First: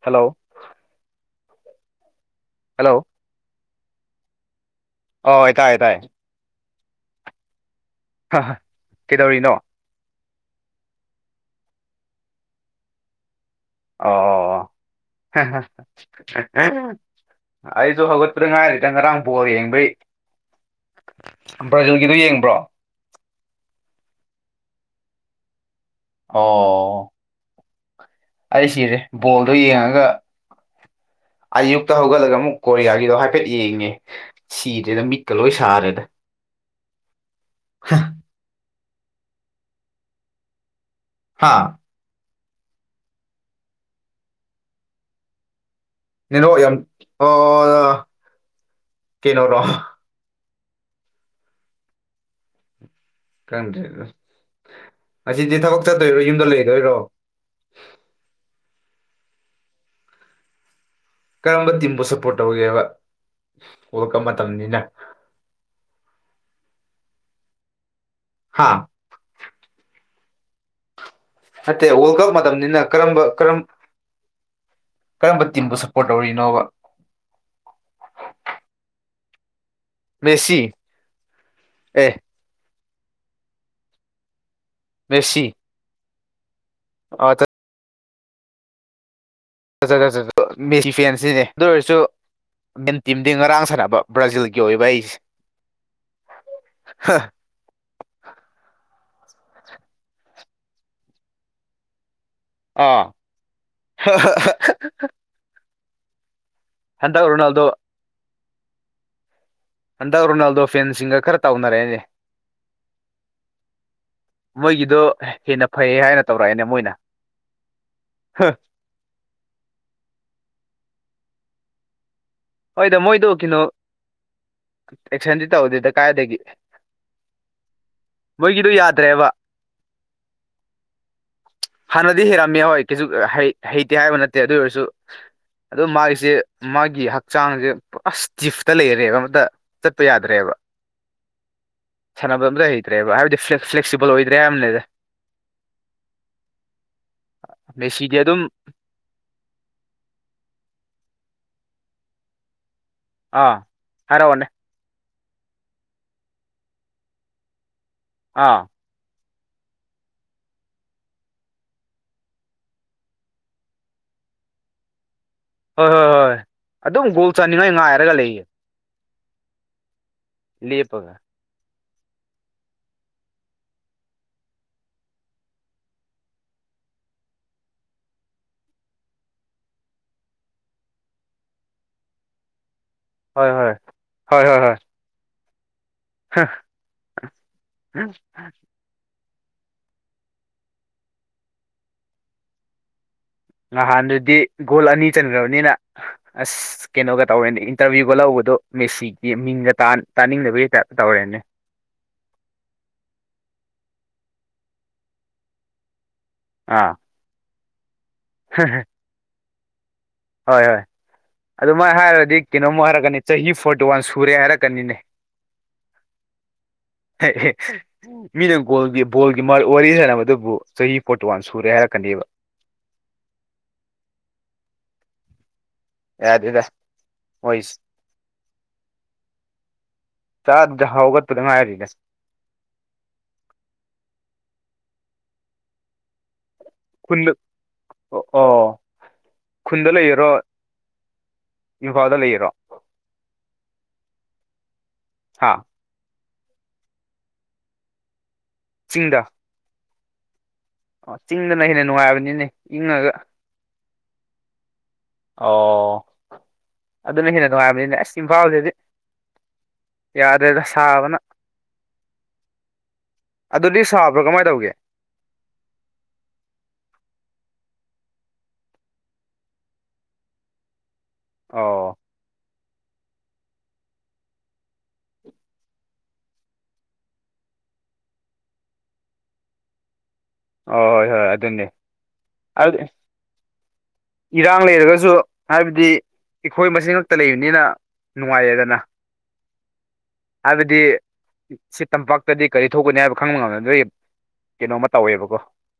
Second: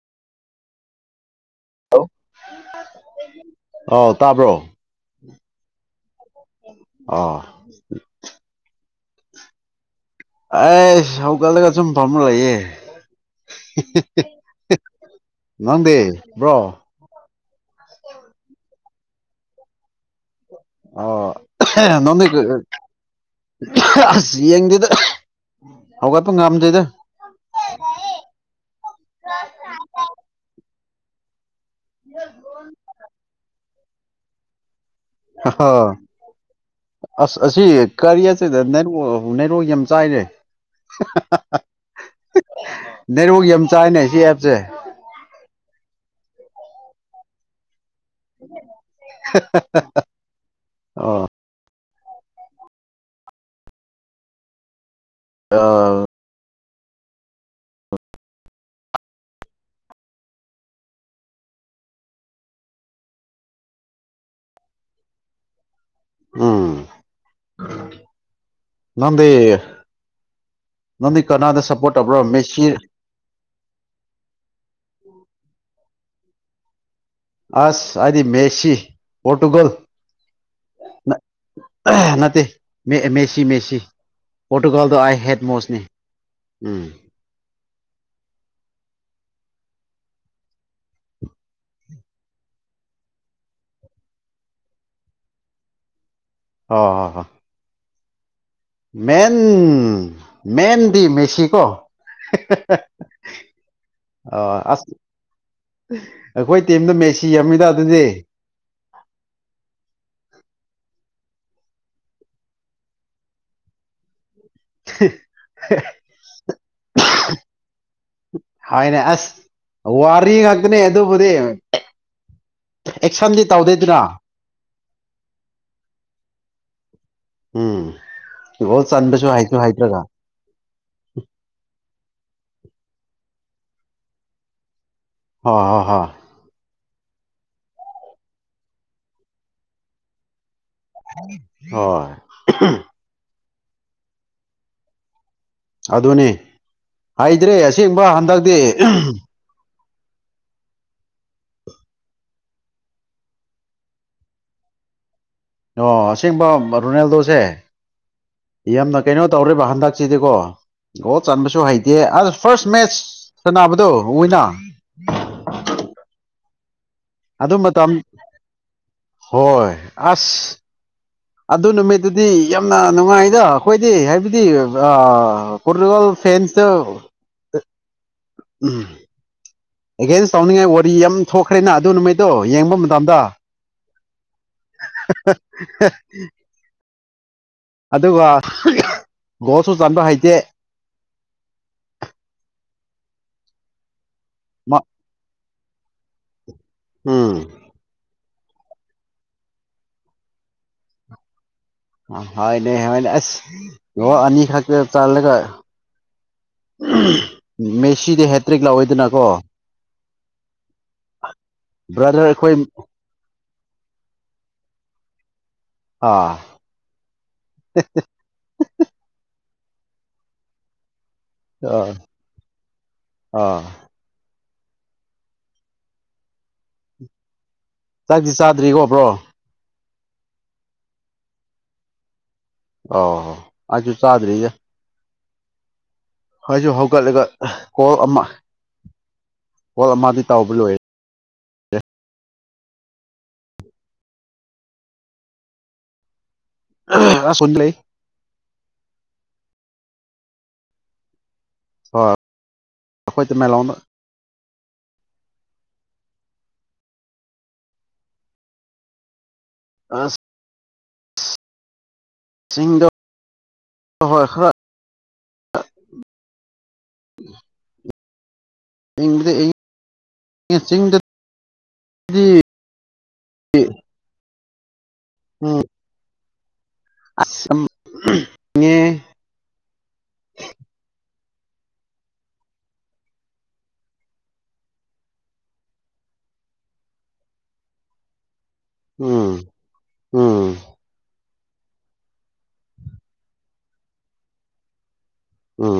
hello [unintelligible] hello ꯑꯥꯎ ꯇꯥꯕ꯭ꯔꯣ ꯑꯣ ꯇꯥꯏ ꯇꯥꯏ ꯑ ꯀꯩꯗꯧꯔꯤꯅꯣ ꯑꯥꯏꯁ ꯍꯧꯒꯠꯂꯒ ꯁꯨꯝ ꯐꯝꯃꯥ ꯂꯩꯌꯦ ꯑꯣ ꯑꯣ ꯅꯪꯗꯤ ꯕ꯭ꯔꯣ ꯑꯣ ꯑꯩꯁꯨ ꯍꯧꯒꯠꯄꯗ ꯉꯥꯏꯔꯤ ꯏ ꯉꯔꯥꯡ ꯕꯣꯜ ꯌꯦꯡꯕꯩ ꯑ ꯅ ꯕ꯭ꯔꯥꯖꯤꯜꯒꯤꯗꯣ ꯌꯦꯡꯕ꯭ꯔꯣ ꯑꯁ ꯌꯦꯡꯗꯦꯗ ꯍꯧꯒꯠꯄ ꯉꯝꯗꯦꯗ ꯑꯣ ꯑꯩ ꯁꯤꯔꯦ ꯕꯣꯜꯗꯣ ꯌꯦꯡꯉꯒ ꯑꯌꯨꯛꯇ ꯍꯧꯒꯠꯂꯒ ꯑꯃꯨꯛ ꯀꯣꯔꯤꯌꯥꯒꯤꯗꯣ ꯍꯥꯏꯐꯦꯠ ꯌꯦꯡꯉꯦ ꯁꯤꯗ꯭ꯔꯦꯗ ꯃꯤꯠꯀ ꯂꯣꯏ ꯁꯥꯔꯦꯗ ꯑꯁ ꯑꯁꯤ ꯀꯔꯤꯌꯁꯤꯗ ꯅꯦꯠꯋꯥ꯭ꯔꯛ ꯅꯦꯠꯋꯥ꯭ꯔꯛ ꯌꯥꯝ ꯆꯥꯏꯅꯦ ꯍꯥ [inaudible] ꯅꯦꯠꯋꯥꯛ ꯌꯥꯝ ꯆꯥꯏꯅꯦ ꯁꯤ ꯑꯦꯞꯁꯦ [unintelligible] ꯌꯥꯝ ꯑꯣ ꯀꯩꯅꯣꯔꯣ ꯑꯣ ꯈꯪꯗꯦꯗ ꯑꯁꯤꯗꯤ ꯊꯕꯛ ꯑꯥ ꯆꯠꯇꯣꯏꯔꯣ ꯌꯨꯝꯗ ꯂꯩ ꯌꯥꯏꯔꯣ ꯀꯔꯝꯕ ꯇꯤꯝꯕꯨ ꯁꯞꯄꯣꯔꯠ ꯇꯧꯒꯦꯕ ꯋꯥꯜ ꯀꯞ ꯃꯇꯝꯅꯤꯅ ꯎꯝ ꯍꯥ ꯅꯪꯗꯦ ꯅꯠꯇꯦ ꯋꯥꯔꯜ ꯀꯞ ꯃꯦꯁꯤ ꯃꯇꯝꯅꯤꯅ ꯀꯔꯝꯕ ꯀꯔꯝ ꯀꯔꯝꯕ ꯇꯤꯝꯕꯨ ꯁ ꯄꯣꯔꯠ ꯇꯧꯔꯤꯅꯣꯕ ꯑꯁ ꯑꯩꯗꯤ ꯃꯦꯁꯤ ꯄꯣꯔꯇꯨꯒꯜ ꯃꯦꯁꯤ ꯑꯦ ꯅꯠꯇꯦ ꯃꯦꯁꯤ ꯃꯦꯁꯤ ꯄꯣꯔꯇꯨꯒꯜꯗꯣ ꯑꯥꯏ ꯍꯦꯠ ꯃꯦꯁꯤ ꯃꯣꯁꯂꯤ ꯎꯝ ꯑ ꯐꯖ ꯐꯖ ꯃꯦꯁꯤ ꯐꯦꯟꯁꯤꯅꯦ ꯑꯗꯨ ꯑꯣꯏꯔꯁꯨ ꯃꯦꯟ ꯇꯤꯝꯗꯤ ꯉꯔꯥꯡ ꯁꯥꯟꯅꯕ ꯕ꯭ꯔꯥꯖꯤꯜꯒꯤ ꯑꯣꯏꯕ ꯑꯩꯁꯦ ꯑꯣ ꯍ ꯍ [unintelligible] ꯃꯦꯟ ꯃꯦꯟꯗꯤ ꯃꯦꯁꯤꯀꯣ ꯑꯥ ꯑꯣ ꯑꯁ ꯑꯩꯈꯣꯏ ꯇꯤꯝꯗ ꯍꯟꯗꯛ ꯃꯦꯠꯁꯤ ꯔꯣꯅꯥꯜꯗꯣ ꯌꯥꯝꯃꯤꯗ ꯑꯗꯨꯗꯤ ꯍꯟꯗꯛ ꯔꯣꯅꯥꯜꯗꯣ ꯐꯦꯟꯁꯤꯡꯒ ꯈꯔ ꯇꯧꯅꯔꯦꯅꯦ ꯃꯣꯏꯒꯤꯗꯣ ꯍꯦꯟꯅ ꯐꯩꯌꯦ ꯍꯥꯏꯅ ꯇꯧꯔꯛꯑꯦꯅꯦ ꯃꯣꯏꯅ ꯍꯥꯏꯅꯦ ꯑꯁ ꯋꯥꯔꯤ ꯉꯥꯛꯇꯅꯦ ꯑꯗꯨꯕꯨꯗꯤ ꯍꯣꯏꯗ ꯃꯣꯏꯗꯣ ꯑꯦꯛꯁꯟꯗꯤ ꯀꯩꯅꯣ ꯇꯧꯗꯦꯗꯅ ꯑꯦꯛꯁꯟꯗꯤ ꯇꯧꯗꯦꯗ ꯀꯥꯏꯗꯒꯤ ꯎꯝ ꯃꯣꯏꯒꯤꯗꯣ ꯒꯣꯜ ꯌꯥꯗ꯭ꯔꯦꯕ ꯆꯟꯕꯁꯨ ꯍꯩꯁꯨ ꯍꯩꯇꯅ ꯍꯥꯟꯅꯗꯤ ꯍꯩꯔꯝꯃꯦ ꯍꯣꯏ ꯀꯩꯁꯨ ꯍꯩꯇꯦ ꯍꯥꯏꯕ ꯅꯠꯇꯦ ꯑꯗꯨ ꯑꯣꯏꯔꯁꯨ ꯍꯣꯏ ꯍꯣꯏ ꯑꯗꯨ ꯍꯣꯏ ꯃꯥꯒꯤꯁꯦ ꯃꯥꯒꯤ ꯍꯛꯆꯥꯡꯁꯦ ꯄꯨꯔ ꯏꯁ ꯇꯤꯐꯇ ꯂꯩꯔꯦꯕ ꯑꯃꯇ ꯆꯠꯄ ꯌꯥꯗ꯭ꯔꯦꯕ ꯍꯣꯏ ꯁꯥꯟꯅꯕ ꯑꯝꯇ ꯍꯩꯇ꯭ꯔꯦꯕ ꯍꯥꯏꯕꯗꯤ ꯐ꯭ꯂꯦꯛꯁꯤꯕꯜ ꯑꯣꯏꯗ꯭ꯔꯦ ꯌꯥꯝꯕꯅꯦꯗ ꯑꯗꯨꯅꯤ ꯍꯥꯏꯗ꯭ꯔꯦ ꯑꯁꯦꯡꯕ ꯃꯦꯁꯤꯗꯤ ꯑꯗꯨꯝ ꯍꯟꯗꯛꯇꯤ ꯑꯥ ꯍꯥꯏꯔꯣꯅꯦ ꯑꯣ ꯑꯁꯦꯡꯕ ꯔꯣꯅꯥꯜꯗꯣꯁꯦ ꯑꯥ ꯌꯥꯝꯅ ꯀꯩꯅꯣ ꯇꯧꯦꯔꯤꯕ ꯍꯟꯗꯛꯁꯤꯗꯤꯀꯣ ꯑꯣ ꯆꯟꯕꯁꯨ ꯍꯩꯇꯦ ꯑꯁ ꯐꯥꯔꯁ ꯃꯦꯠꯆ ꯁꯅꯕꯗꯣ ꯋꯤꯅ ꯍꯣꯏ ꯍꯣꯏ ꯍꯣꯏ ꯑꯗꯨꯝ ꯒꯣꯜ ꯑꯗꯨ ꯆꯥꯅꯤꯡꯉꯥꯏ ꯃꯇꯝ ꯉꯥꯏꯔꯒ ꯂꯩꯌꯦ ꯍꯣꯏ ꯑꯁ ꯂꯦ ꯄꯒ ꯑꯗꯨ ꯅꯨꯃꯤꯠꯇꯨꯗꯤ ꯌꯥꯝꯅ ꯅꯨꯡꯉꯥꯏꯗ ꯑꯩꯈꯣꯏꯗꯤ ꯍꯥꯏꯕꯗꯤ ꯀꯇꯒꯜ ꯐꯦꯟꯁ ꯎꯝ ꯑꯦꯒꯦꯟꯁ ꯇꯧꯅꯤꯡꯉꯥꯏ ꯋꯥꯔꯤ ꯌꯥꯝ ꯊꯣꯛꯈ꯭ꯔꯦꯅ ꯑꯗꯨ ꯅꯨꯃꯤꯠꯇꯣ ꯌꯦꯡꯕ ꯃꯇꯝꯗ ꯍꯣꯏ ꯍꯣꯏ ꯍꯣꯏ ꯍꯣꯏ ꯍꯣꯏ ꯍ ꯍ ꯑꯗꯨꯒ ꯒꯣꯁꯨ ꯆꯕ ꯍꯩꯇꯦ ꯅꯍꯥꯟꯗꯨꯗꯤ ꯒꯣꯜ ꯑꯅꯤ ꯆꯟꯈ꯭ꯔꯕꯅꯤꯅ ꯑꯁ ꯀꯩꯅꯣꯒ ꯎꯝ ꯇꯧꯔꯦꯅꯦ ꯏꯟꯇꯔꯚꯤꯌꯨꯒ ꯂꯧꯕꯗꯣ ꯑꯗꯣ ꯃꯦꯁꯤꯒꯤ ꯃꯤꯡꯒ ꯇꯥꯅꯤꯡꯗꯕꯒꯤ ꯇꯥꯏꯞꯇ ꯇꯧꯔꯦꯅꯦ ꯍꯣꯏꯅꯦ ꯍꯥꯏꯅꯦ ꯑꯁ ꯂ ꯑꯅꯤꯈꯛꯇ ꯆꯜꯂꯒ ꯑꯥ ꯃꯦꯁꯤꯗꯤ ꯍꯦꯇ꯭ꯔꯤꯛ ꯂꯥꯛꯑꯣꯏꯗꯅꯀꯣ ꯍꯣꯏ ꯍꯣꯏ ꯑꯗꯨꯃꯥꯏꯅ ꯕ꯭ꯔꯗꯔ ꯍꯥꯏꯔꯨꯔꯗꯤ ꯑꯩꯈꯣꯏ ꯀꯩꯅꯣꯝꯃ ꯍꯥꯏꯔꯛꯀꯅꯤ ꯆꯍꯤ ꯐꯣꯔꯇꯤ ꯗꯨꯋꯥꯥꯟ ꯁꯨꯔꯦ ꯍꯥꯏꯔꯛꯀꯅꯤꯅꯦ ꯑꯥ ꯃꯤꯅꯦꯣꯣꯒ ꯋꯥꯔꯤ ꯍꯥꯏꯅ ꯃꯗꯨꯕꯨ ꯆꯍꯤ ꯐꯣꯔꯇꯤ ꯋꯥꯟ ꯁꯨꯔꯦ ꯑꯥ ꯍꯥꯏꯔꯛꯀꯅꯦꯕ ꯑꯥ ꯌꯥ ꯑꯗꯨꯗ ꯑꯣꯏꯣꯏꯁꯤ ꯆꯥꯛꯁꯤ ꯆꯥꯗ꯭ꯔꯤꯀꯣꯕ꯭ꯔꯣ ꯆꯥꯗ ꯍꯧꯒꯠꯄꯗ ꯉꯥꯏꯔꯤꯅꯦꯁ ꯑ ꯑꯩꯁꯨ ꯆꯥꯗ꯭ꯔꯤꯒ ꯑꯩꯁꯨ ꯍꯧꯒꯠꯂꯒ ꯈꯨꯟꯗ ꯀꯣꯜ ꯑꯣ ꯑꯃ ꯑꯣ ꯈꯨꯟꯗ ꯀꯣꯜ ꯑꯃꯗꯤ ꯂꯩꯔꯣ ꯇꯥꯎꯕ ꯂꯣꯏꯔꯦ ꯏꯝꯐꯥꯜꯗ ꯂꯩꯔꯣ ꯍꯥꯥ ꯑ ꯁꯅ ꯂꯩꯦ ꯆꯤꯡꯗ ꯑꯣ ꯆꯤꯡꯗꯅ ꯍꯦꯟꯅ ꯍꯣꯏ ꯅꯨꯡꯉꯥꯏꯕꯅꯤꯅꯦ ꯏꯪꯉꯒ ꯑꯩꯈꯣꯏ ꯃ ꯂꯥꯎꯅ ꯑꯣ ꯑꯗꯨꯅ ꯍꯦꯟꯅ ꯅꯨꯡꯉꯥꯏꯕꯅꯤꯅꯦ ꯑꯁ ꯏꯝꯐꯥꯜꯁꯦꯗꯤ ꯑꯁ ꯌꯥꯗꯩ ꯁꯥꯕꯅ ꯆꯤꯡꯗ ꯑꯗꯨꯗꯤ ꯁꯥꯕ꯭ꯔꯥ ꯀꯃꯥꯏꯅ ꯇꯧꯒꯦ ꯎ ꯗ ꯑꯣ ꯍ ꯎꯝ ꯑꯁꯝ ꯉꯦ ꯑꯣ ꯍꯣꯏ ꯍꯣꯏ ꯑꯗꯨꯅꯤ ꯑꯗꯨꯗꯤ ꯏꯔꯥꯡ ꯂꯩꯔꯒꯁꯨ ꯍꯥꯏꯕꯗꯤ ꯑꯩꯈꯣꯏ ꯃꯁꯦꯜꯇ ꯂꯩꯕꯅꯤꯅ ꯅꯨꯡꯉꯥꯏꯌꯦꯗ ꯎꯝ ꯎꯝ ꯁꯤ ꯇꯝꯄꯥꯛꯇꯗꯤ ꯀꯔꯤ ꯊꯣꯛꯀꯅꯤ ꯍꯥꯏꯕ ꯈꯪꯕ ꯉꯝꯗꯥꯉꯩ ꯀꯩꯅꯣꯝꯃꯥ ꯇꯧꯋꯦꯕ ꯎꯝ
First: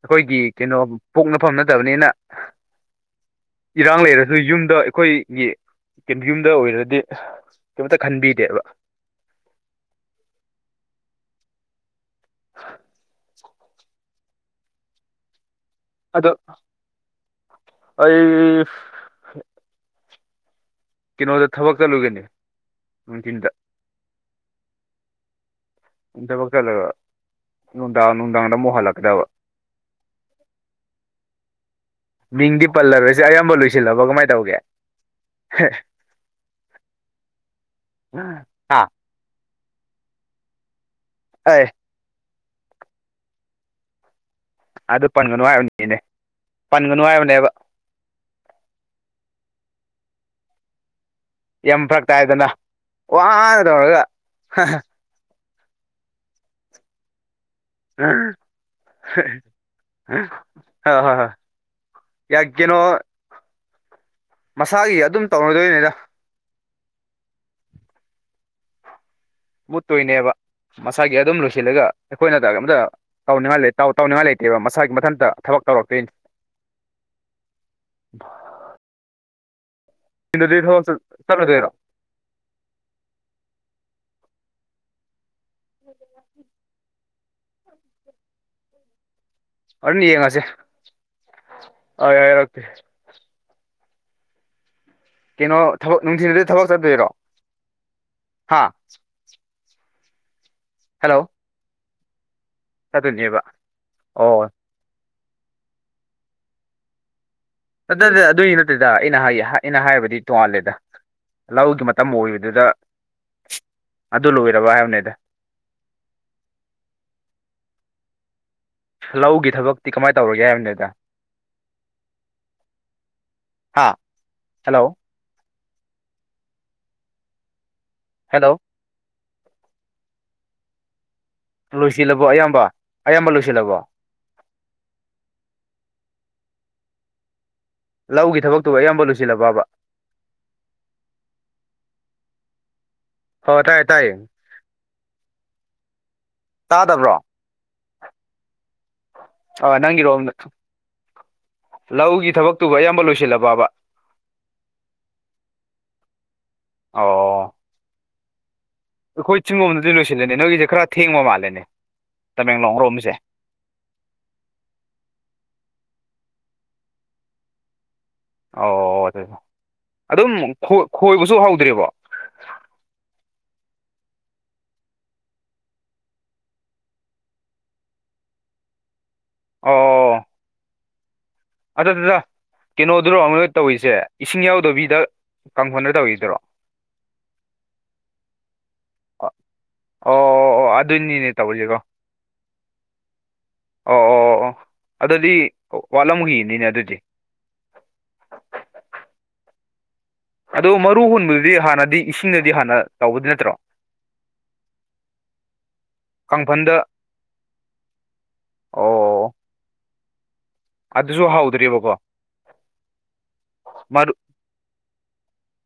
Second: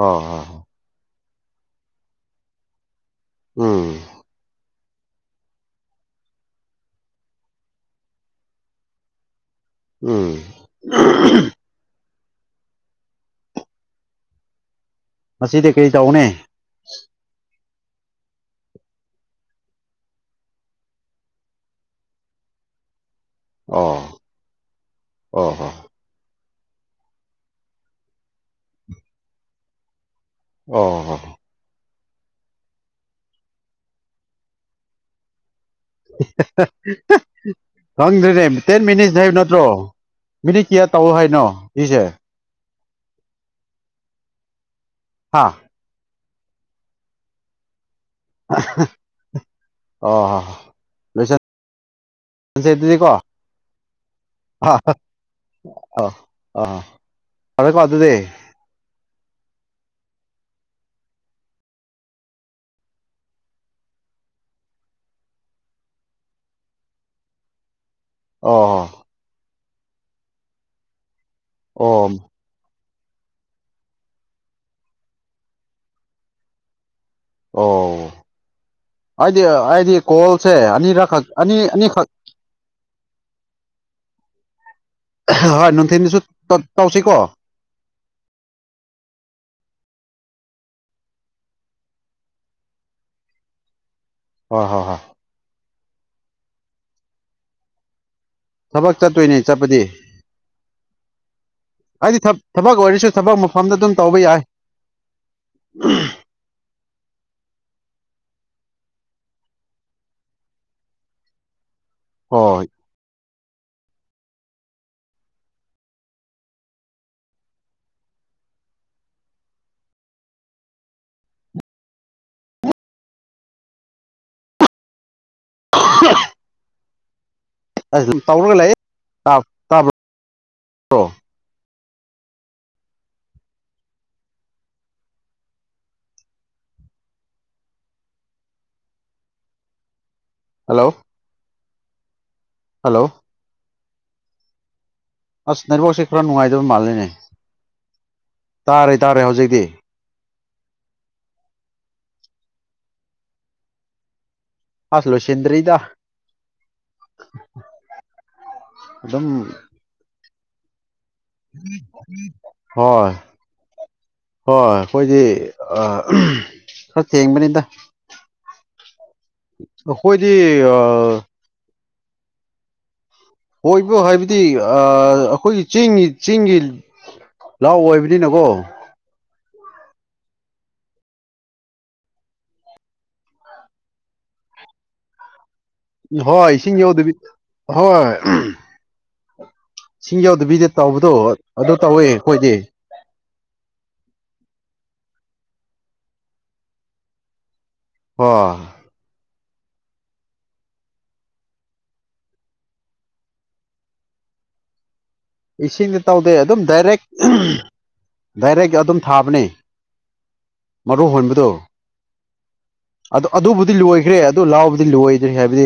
ꯍꯣꯏ ꯍꯣꯏ ꯀꯩꯅꯣ ꯄꯣꯛꯅꯐꯝ ꯅꯠꯇꯕꯅꯤꯅ ꯍꯣꯏ ꯏꯔꯥꯡ ꯂꯩꯔꯁꯨ ꯌꯨꯝꯗ ꯑꯩꯈꯣꯏꯒꯤ ꯇꯤꯞꯖꯨꯝꯗ ꯑꯣꯏꯔꯗꯤ ꯀꯩꯝꯇ ꯈꯟꯕꯤꯗꯦꯕ ꯎꯝ [inaudible] ꯃꯁꯤꯗꯤ ꯀꯔꯤ ꯇꯧꯅꯤ ꯑꯗꯣ ꯑꯩ [inaudible] ꯀꯩꯅꯣꯗ ꯊꯕꯛ ꯆꯠꯂꯨꯒꯦ ꯅꯨꯡꯊꯤꯟꯗ ꯑꯣ ꯑꯣ ꯍꯣ ꯊꯕꯛ ꯆꯠꯂꯒ ꯅꯨꯡꯗꯥꯡ ꯅꯨꯡꯗꯥꯡꯗ ꯑꯃꯨꯛ ꯍꯜꯂꯛꯀꯗꯕ ꯑꯣ ꯍꯣ ꯃꯤꯡꯗꯤ ꯄꯜꯂꯔꯣꯏꯁꯦ ꯑꯌꯥꯝꯕ ꯂꯣꯏꯁꯤꯜꯂꯕꯣ ꯀꯃꯥꯏꯅ ꯇꯧꯒꯦ ꯈꯪꯗ꯭ꯔꯦꯅꯦ ꯍꯥ ꯇꯦꯟ ꯃꯅꯤꯠꯁ ꯍꯥꯏꯅ [unintelligible] ꯅ꯭ꯔꯣ ꯃꯤꯅꯤꯠ ꯀꯌꯥ ꯇꯧꯑꯣ ꯍꯥꯏꯅꯣ ꯑꯦ ꯁꯤꯁꯦ ꯑꯗꯨ ꯄꯟꯒꯅꯨ ꯍꯥ ꯍꯥꯏꯕꯅꯤꯅꯦ ꯄꯟꯒꯅꯨ ꯍꯥꯏꯕꯅꯦꯕ ꯑꯣ ꯍꯣ ꯂꯣꯏꯁꯟꯁꯦ ꯌꯥꯝ ꯐꯔꯛꯇꯥꯏꯗꯅ ꯑꯗꯨꯗꯤꯀꯣ ꯋꯥꯅ ꯇꯧꯔꯒ ꯑ ꯑ ꯑꯗꯨꯗꯤ ꯌꯥ ꯀꯦꯅꯣ ꯃꯁꯥꯒꯤ ꯑꯗꯨꯝ ꯇꯧꯅꯗꯣꯏꯅꯤꯗ ꯑꯣ ꯍꯣ ꯃꯨꯠꯇꯣꯏꯅꯦꯕ ꯃꯁꯥꯒꯤ ꯑꯗꯨꯝ ꯂꯣꯏꯁꯤꯜꯂꯒ ꯑꯣ ꯑꯩꯈꯣꯏꯅꯒ ꯀꯩꯝꯇ ꯇꯧꯅꯤꯡꯉꯥꯏ ꯂꯩ ꯇꯧ ꯇꯧꯅꯤꯡꯉꯥꯏ ꯂꯩꯇꯦꯕ ꯃꯁꯥꯒꯤ ꯃꯊꯟꯇ ꯊꯕꯛ ꯇꯧꯔꯛꯇꯣꯏꯅꯤ ꯑꯣ ꯑꯩꯗꯤ ꯑꯩꯗꯤ ꯀꯣꯜꯁꯦ ꯅꯨꯡꯊꯤꯟꯗꯗꯤ ꯊꯕꯛ ꯑꯅꯤꯔꯛ ꯈꯛ ꯑꯅꯤ ꯆꯠꯂꯗꯣꯏꯔꯣ ꯑꯅꯤꯈꯛ ꯍꯣꯏ ꯅꯨꯡꯊꯤꯟꯗꯁꯨ ꯇꯧꯁꯤꯀꯣ ꯑꯗꯨꯅꯤ ꯌꯦꯡꯉꯁꯦ ꯑꯩ ꯍꯥꯏꯔꯛꯀꯦ ꯍꯣꯢ ꯍꯣꯏ ꯍꯣꯏ ꯀꯩꯅꯣ ꯊꯕꯛ ꯅꯨꯡꯊꯤꯜꯗ ꯊꯕꯛ ꯆꯠꯇꯣꯏꯔꯣ ꯍꯥ ꯊꯕꯛ ꯆꯠꯇꯣꯏꯅꯦ ꯆꯠꯄꯗꯤ ꯍꯜꯂꯣ ꯑꯩꯗꯤ ꯊꯞ ꯊꯕꯛ ꯑꯣꯏꯔꯁꯨ ꯊꯕꯛ ꯆꯠꯇꯣꯏꯅꯦꯕ ꯃꯐꯝꯗ ꯑꯗꯨꯝ ꯇꯧꯕ ꯌꯥꯏ ꯑꯣ ꯎꯝ ꯑꯗꯨꯗꯤ ꯑꯗꯨꯏ ꯅꯠꯇꯦꯗ ꯑꯩꯅ ꯍꯥꯏꯌꯦ ꯑꯩꯅ ꯍꯥꯏꯕꯗꯤ ꯇꯣꯉꯥꯜꯂꯦꯗ ꯂꯧꯒꯤ ꯇꯝꯃꯣꯏꯕꯗꯨꯗ ꯍꯣꯏ ꯑꯗꯨ ꯂꯣꯏꯔꯕ ꯍꯥꯏꯕꯅꯦꯗ ꯂꯧꯒꯤ ꯊꯕꯛꯇꯤ ꯀꯃꯥꯏ ꯇꯧꯔꯒꯦ ꯍꯥꯏꯕꯅꯤꯗ ꯍꯥ ꯍꯜꯂꯣ ꯑ ꯑꯗꯨ ꯍꯜꯂꯣ ꯇꯧꯔꯒ ꯂꯥꯛꯑꯦꯥꯕ꯭ꯔ꯭ꯔꯣ [unintelligible] ꯂꯣꯏꯁꯤꯜꯂꯕꯣ ꯑꯌꯥꯝꯕ ꯑꯌꯥꯝꯕ ꯂꯣꯏꯁꯤꯜꯂꯕꯣ ꯂꯧꯒꯤ ꯊꯕꯛꯇꯨꯕꯨ ꯑꯌꯥꯝꯕ ꯂꯨꯁꯤꯜꯂꯕꯕ ꯍꯜꯂꯣ ꯍꯜꯂꯣ ꯍꯣ ꯇꯥꯏꯌꯦ ꯇꯥꯏꯌꯦ ꯑꯁ ꯅꯦꯠꯋꯥꯛꯁꯦ ꯈꯔꯥ ꯅꯨꯡꯉꯥꯏꯇꯕ ꯃꯥꯂꯦꯅꯦ ꯇꯥꯗꯕ꯭ꯔꯣ ꯇꯥꯔꯦ ꯇꯥꯔꯦ ꯍꯧꯖꯤꯛꯇꯤ ꯑ ꯅꯪꯒꯤꯔꯣꯝ ꯂꯧꯒꯤ ꯊꯕꯛꯇꯨꯕꯨ ꯑꯌꯥꯝꯕ ꯂꯣꯏꯁꯤꯜꯂꯕꯕ ꯍꯁ ꯂꯣ ꯁꯦꯡꯗꯔꯤꯗ ꯑꯣ ꯑꯗꯨꯝ ꯑꯩꯈꯣꯏ ꯆꯤꯡꯒꯣꯝꯗꯗꯤ ꯂꯣꯏꯁꯤꯜꯂꯦꯅꯦ ꯅꯣꯏꯒꯤꯁꯦ ꯈꯔ ꯊꯦꯡꯕ ꯃꯥꯜꯂꯦꯅꯦ ꯍꯣꯏ ꯇꯃꯦꯡꯂꯣꯡꯔꯣꯝꯁꯦ ꯍꯣꯏ ꯑꯩꯈꯣꯏꯗꯤ ꯑ ꯈꯔ ꯊꯦꯡꯕꯅꯤꯗ ꯑꯣ ꯑꯗꯨ ꯑꯗꯨꯝ ꯑꯩꯈꯣꯏꯗꯤ ꯈꯣꯏꯕꯁꯨ ꯍꯧꯗꯔ꯭ꯤꯕꯣ ꯈꯣꯏꯕ ꯍꯥꯏꯕꯗꯤ ꯑꯩꯈꯣꯏꯒꯤ ꯆꯤꯡꯒꯤ ꯆꯤꯡꯒꯤ ꯂꯧ ꯑꯣꯏꯕꯅꯤꯅꯀꯣ ꯑꯣ ꯑꯗ ꯑꯗꯨꯗꯥ ꯀꯩꯅꯣꯗꯨꯔꯣ ꯑꯃ ꯇꯧꯔꯤꯁꯦ ꯏꯁꯤꯡ ꯌꯥꯎꯗꯕꯤꯗ ꯀꯥꯡꯊꯣꯟꯗ ꯇꯧꯔꯤꯗꯨꯔꯣ ꯍꯣꯏ ꯏꯁꯤꯡ ꯌꯧꯗꯕꯤ ꯍꯣꯏ ꯑꯣ ꯏꯁꯤꯡ ꯑꯣ ꯌꯥꯎꯗꯕꯤꯗ ꯑꯣ ꯇꯧꯕꯗꯣ ꯑꯗꯨꯅꯤꯅꯦ ꯑꯗꯨ ꯇꯧꯔꯤꯁꯤꯀꯣ ꯇꯧꯋꯦ ꯑꯩꯈꯣꯏꯗꯤ ꯑꯣ ꯑꯣ ꯑꯣ ꯑꯣ ꯑꯗꯨꯗꯤ ꯋꯥꯠꯂꯝ ꯈꯤꯅꯤꯅꯦ ꯑꯗꯨꯗꯤ ꯍ ꯑꯗꯣ ꯃꯔꯨ ꯍꯨꯟꯕꯗꯨꯗꯤ ꯍꯥꯟꯅꯗꯤ ꯏꯁꯤꯡꯗꯗꯤ ꯍꯥꯟꯅ ꯇꯧꯒꯗꯣꯏ ꯅꯠꯇ꯭ꯔꯣ ꯏꯁꯤꯡꯗ ꯇꯧꯗꯦ ꯑꯗꯨꯝ ꯀꯥꯡꯐꯟꯗ ꯗꯥꯏꯔꯦꯛ ꯗꯥꯏꯔꯦꯛ ꯑꯗꯨꯝ ꯑꯣ ꯊꯥꯕꯅꯦ ꯃꯔꯨ ꯑꯗꯨꯁꯨ ꯍꯣꯟꯕꯗꯣ ꯍꯧꯗ꯭ꯔꯤꯕꯀꯣ ꯑꯗꯨ ꯑꯗꯨꯕꯨꯗꯤ ꯃꯔꯨ ꯂꯣꯏꯈ꯭ꯔꯦ ꯑꯗꯨ ꯂꯧ ꯗꯤ ꯂꯣꯏꯗꯔ꯭ꯤ ꯍꯥꯏꯕꯗꯤ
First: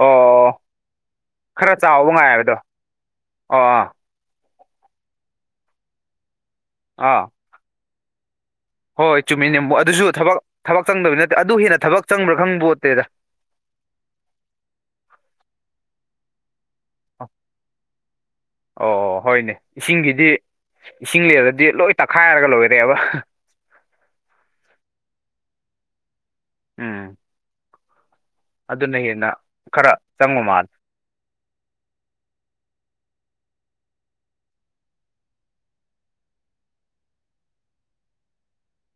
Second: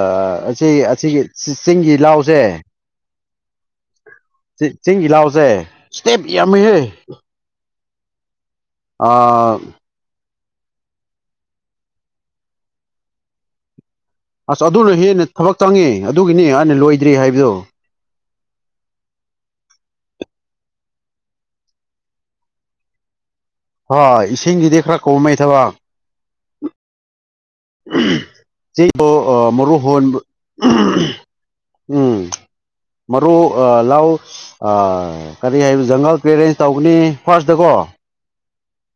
ꯑꯣ ꯑꯁꯤ ꯑꯁꯤꯒꯤ ꯈꯔ ꯆꯤꯡꯒꯤ ꯆꯥꯎꯕ ꯂꯥꯎꯁꯦ ꯉꯥꯏꯕꯗꯣ ꯑꯣ ꯑꯥ ꯆꯤꯡꯒꯤ ꯂꯧ ꯁꯦ ꯌꯝꯃꯤꯍꯦ ꯑꯥ ꯍꯣꯏ ꯆꯨꯝꯃꯤꯅꯦꯕꯨ ꯑꯗꯨꯁꯨ ꯊꯕꯛ ꯊꯕꯛ ꯆꯪꯗꯕ ꯅꯠꯇꯦ ꯑꯗꯨ ꯍꯦꯟꯅ ꯊꯕꯛ ꯆꯪꯕ꯭ꯔꯥ ꯈꯪꯕꯣꯠꯇꯦꯗ ꯑꯁ ꯑꯗꯨꯅ ꯍꯦꯟꯅ ꯊꯕꯛ ꯆꯪꯉꯤ ꯑꯗꯨꯒꯤꯅꯤ ꯑꯩꯅꯥ ꯂꯣꯏꯗ꯭ꯔꯤ ꯍꯥꯏꯕꯗꯣ ꯑꯣ ꯑꯣ ꯍꯣꯏꯅꯦ ꯏꯁꯤꯡꯒꯤꯗꯤ ꯏꯁꯤꯡ ꯂꯩꯔꯗꯤ ꯂꯣꯏ ꯇꯛꯈꯥꯏꯔꯒ ꯂꯣꯏꯔꯦꯕ ꯍꯣꯏ ꯏꯁꯤꯡꯒꯤꯗꯤ ꯈꯔ ꯀꯣꯝꯃꯦ ꯊꯕꯛ ꯎꯝ ꯑꯗꯨꯅ ꯁꯤꯕꯨ ꯍꯦꯟꯅ ꯃꯔꯨ ꯈꯔ ꯍꯣꯟꯕ ꯆꯪꯕ ꯃꯥꯜꯂꯦ ꯎꯝ ꯃꯔꯨ ꯂꯥꯛꯑꯣ ꯀꯔꯤ ꯍꯥꯏ ꯖꯪꯒꯜ ꯀ ꯑꯦꯔꯦꯟꯖ ꯇꯧꯒꯅꯤ ꯐꯥꯔꯁꯇꯀꯣ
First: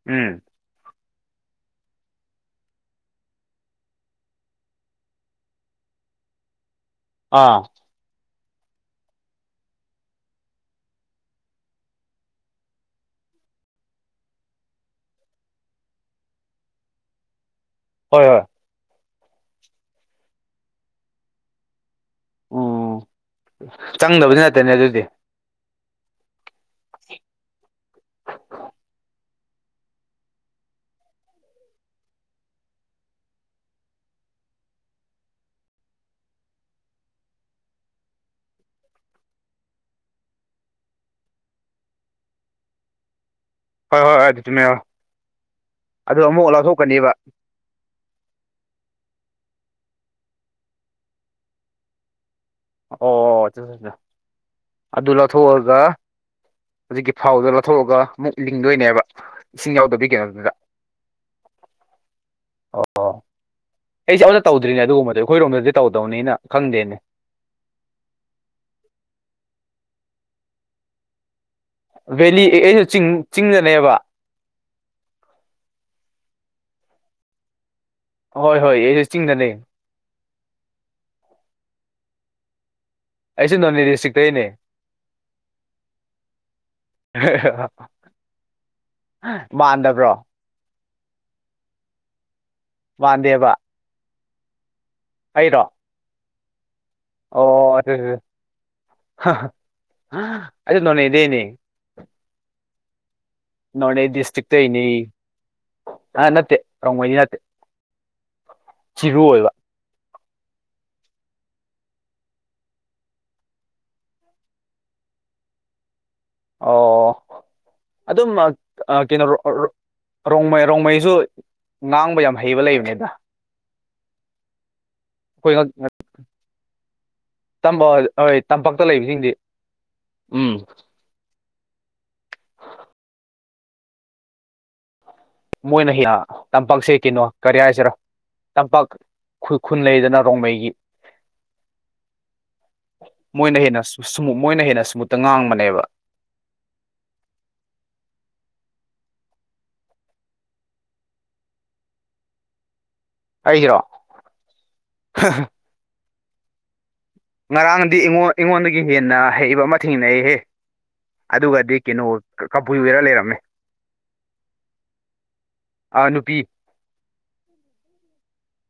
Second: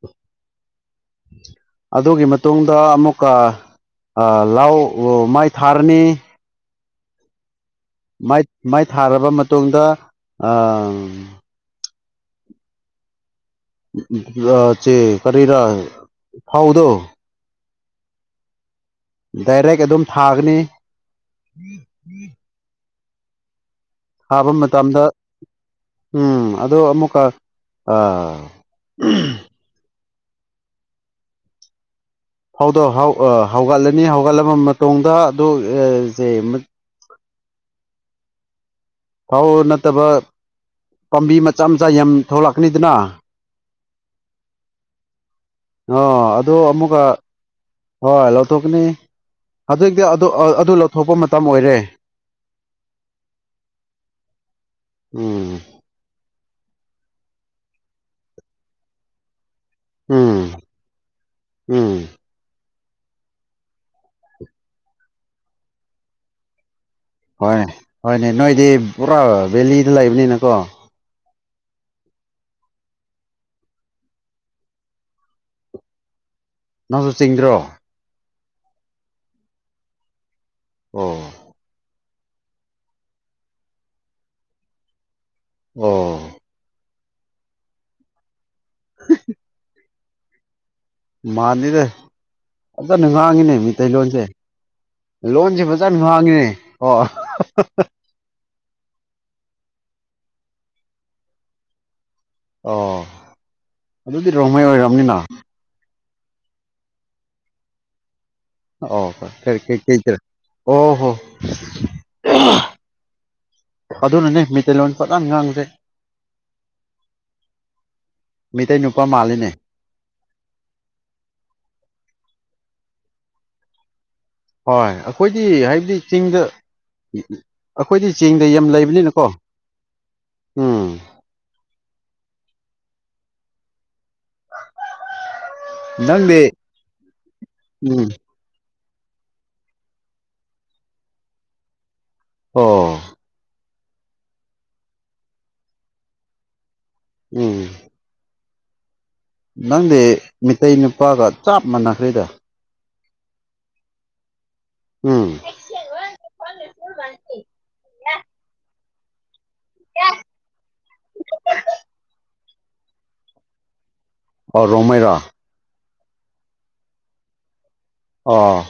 ꯎꯝ ꯑꯗꯨꯒꯤ ꯃꯇꯨꯡꯗ ꯑꯃꯨꯛꯀ ꯂꯥꯎ ꯃꯥꯏ ꯊꯔꯅꯤ ꯑꯥ ꯃꯥꯏ ꯃꯥꯏ ꯊꯥꯔꯕ ꯃꯇꯨꯡꯗ ꯆꯦ ꯀꯔꯤꯔ ꯐꯧꯗꯣ ꯍꯣꯏ ꯍꯣꯏ ꯗꯥꯏꯔꯦꯛ ꯑꯗꯨꯝ ꯊꯥꯒꯅꯤ ꯎꯝ ꯆꯪꯗꯕꯗꯤ ꯊꯥꯕ ꯅꯠꯇꯦꯅꯦ ꯑꯗꯨꯗꯤ ꯃꯇꯝꯗ ꯎꯝ ꯑꯗꯣ ꯑꯃꯨꯛꯀ ꯑ ꯥꯐꯧ ꯗꯣ ꯍꯧꯒꯠꯂꯅꯤ ꯍꯧꯒꯠꯂꯕ ꯃꯇꯨꯡꯗ ꯑꯗꯨ ꯐꯧ ꯅꯠꯇꯕ ꯄꯥꯝꯕꯤ ꯃꯆꯥ ꯃꯆꯥ ꯌꯥꯝ ꯊꯣꯛꯂꯛꯀꯅꯤꯗꯅ ꯍꯣꯏ ꯍꯣꯏ ꯍꯣꯏ ꯑꯗꯨ ꯆꯨꯝꯃꯦ ꯑꯗꯨ ꯑꯣ ꯑꯃꯨꯛꯐꯥꯎ ꯑꯃꯨꯛꯀ ꯂꯧꯊꯣꯛꯀꯅꯤꯕ ꯍꯣꯏ ꯂꯧꯊꯣꯛꯀꯅꯤ ꯍꯧꯖꯤꯛꯇꯤ ꯑꯗꯨ ꯑꯗꯨ ꯂꯧꯊꯣꯛꯄ ꯃꯇꯝ ꯑꯣꯏꯔꯦ ꯑꯣꯠ ꯆꯁꯤ ꯑꯗꯨ ꯎꯝ ꯂꯧꯊꯣꯛꯑꯒ ꯍꯧꯖꯤꯛꯀꯤ ꯐꯥꯎꯗꯣ ꯂꯧꯊꯣꯛꯑꯒ ꯑꯃꯨꯛ ꯂꯤꯡꯗꯣꯏꯅꯦꯕ ꯏꯁꯤꯡ ꯌꯥꯎꯗꯕꯤ ꯎꯝ ꯀꯩꯅꯣꯗꯨꯗ ꯎꯝ ꯑꯣ ꯑꯩꯁꯦ ꯑꯃꯝꯇ ꯇꯧꯗ꯭ꯔꯤꯅꯦ ꯑꯗꯨꯒꯨꯝꯕꯗꯣ ꯑꯩꯈꯣꯏꯔꯣꯝꯗꯗꯤ ꯇꯧꯗꯧꯅꯤꯅ ꯈꯪꯗꯦꯅꯦ ꯍꯣꯏꯅꯦ ꯍꯣꯏꯅꯦ ꯅꯣꯏꯗꯤ ꯄꯨꯔꯥ ꯚꯦꯂꯤꯗ ꯂꯩꯕꯅꯤꯅꯀꯣ ꯚꯦꯂꯤ ꯑꯩꯁꯨ ꯆꯤꯡ ꯆꯤꯡꯗꯂꯩꯑꯦꯕ ꯅꯪꯁꯨ ꯆꯤꯡꯗ꯭ꯔꯣ ꯍꯣꯏ ꯍꯣꯏ ꯑꯩꯁꯨ ꯆꯤꯡꯗꯅꯦ ꯑꯣ ꯑꯩꯁꯦ ꯅꯣꯅꯦ ꯗꯤꯁꯇ꯭ꯔꯤꯛꯇꯩꯅꯦ ꯑꯣ ꯃꯥꯟꯗꯥꯕ꯭ꯔꯣ ꯃꯥꯅꯤꯔꯦ ꯐꯖꯅ ꯃꯥꯟꯗꯦꯕ ꯉꯥꯡꯉꯤꯅꯦ ꯃꯤꯇꯩ ꯂꯣꯟꯁꯦ ꯂꯣꯟꯁꯦ ꯑꯩꯔꯣ ꯐꯖꯅ ꯍꯥꯡꯉꯤꯅꯦ ꯑꯣ ꯑꯣ ꯑꯗꯨ ꯑꯩꯁꯨ ꯅꯣꯅꯦ ꯗꯩꯅꯦ ꯑꯣ ꯑꯗꯨꯗꯤ ꯔꯣꯡꯃꯩ ꯑꯣꯏꯔꯝꯅꯤꯅ ꯑ ꯅꯠꯇꯦ ꯔꯣꯡꯃꯩꯗꯤ ꯅꯠꯇꯦ ꯑꯣ ꯆꯤꯔꯨ ꯑꯣꯏꯕ ꯐꯔꯦ ꯀꯩ ꯀꯩꯗ ꯑꯣ ꯑꯗꯨꯅꯅꯦ ꯃꯩꯇꯩꯂꯣꯟ ꯐꯖꯅ ꯉꯥꯡꯕꯁꯦ ꯑꯣ ꯑꯗꯨꯝ ꯃꯩꯇꯩ ꯅꯨꯄꯥ ꯀꯩꯅꯣ ꯃꯥꯜꯂꯤꯅꯦ ꯔꯣꯡꯃꯩ ꯔꯣꯡꯃꯩꯁꯨ ꯉꯥꯡꯕ ꯌꯥꯝ ꯍꯩꯕ ꯂꯩꯕꯅꯤꯗ ꯍꯣꯏ ꯑꯩꯈꯣꯏꯗꯤ ꯑꯩꯈꯣꯏ ꯍꯥꯏꯕꯗꯤ ꯆꯤꯡꯗ ꯇꯝꯕ ꯑꯩꯈꯣꯏꯗꯤ ꯍꯣꯏ ꯆꯤꯡꯗ ꯌꯥꯝ ꯇꯝꯄꯥꯛꯇ ꯂꯩꯕꯅꯤꯅꯀꯣ ꯂꯩꯕꯁꯤꯡꯗꯤ ꯎꯝ ꯃꯣꯏꯅ ꯌꯥ ꯅꯪꯗꯤ ꯇꯝꯄꯥꯛꯁꯦ ꯀꯩꯅꯣ ꯀꯔꯤ ꯍꯥꯏꯁꯤꯔ ꯎꯝ ꯇꯝꯄꯥꯛ ꯈꯨ ꯈꯨꯟ ꯂꯩꯗꯅ ꯔꯣꯡꯃꯩꯒꯤ ꯑꯣ ꯃꯣꯏꯅ ꯍꯦꯟꯅ ꯁꯨꯃ ꯃꯣꯏꯅ ꯍꯦꯟꯅ ꯁꯨꯃꯨꯠꯇ ꯉꯥꯡꯕꯅꯦꯕ ꯎꯝ ꯅꯪꯗꯤ ꯃꯤꯇꯩ ꯅꯨꯄꯥꯒ ꯆꯞ ꯃꯥꯟꯅꯈ꯭ꯔꯦꯗ ꯑꯩꯔꯣ ꯎꯝ ꯉꯔꯥꯡꯅꯗꯤ ꯑꯩꯉꯣꯟ ꯑꯩꯉꯣꯟꯗꯒꯤ ꯍꯦꯟꯅ ꯍꯩꯕ ꯑꯃ ꯊꯦꯡꯅꯏꯍꯦ ꯑꯗꯨꯒꯗꯤ ꯀꯩꯅꯣ ꯀꯥꯕꯨꯨꯏ ꯑꯣꯏꯔ ꯂꯩꯔꯝꯃꯦ ꯑꯣ ꯔꯣꯡꯃꯩ ꯔꯣ ꯑꯥ ꯅꯨꯄꯤ ꯑꯣ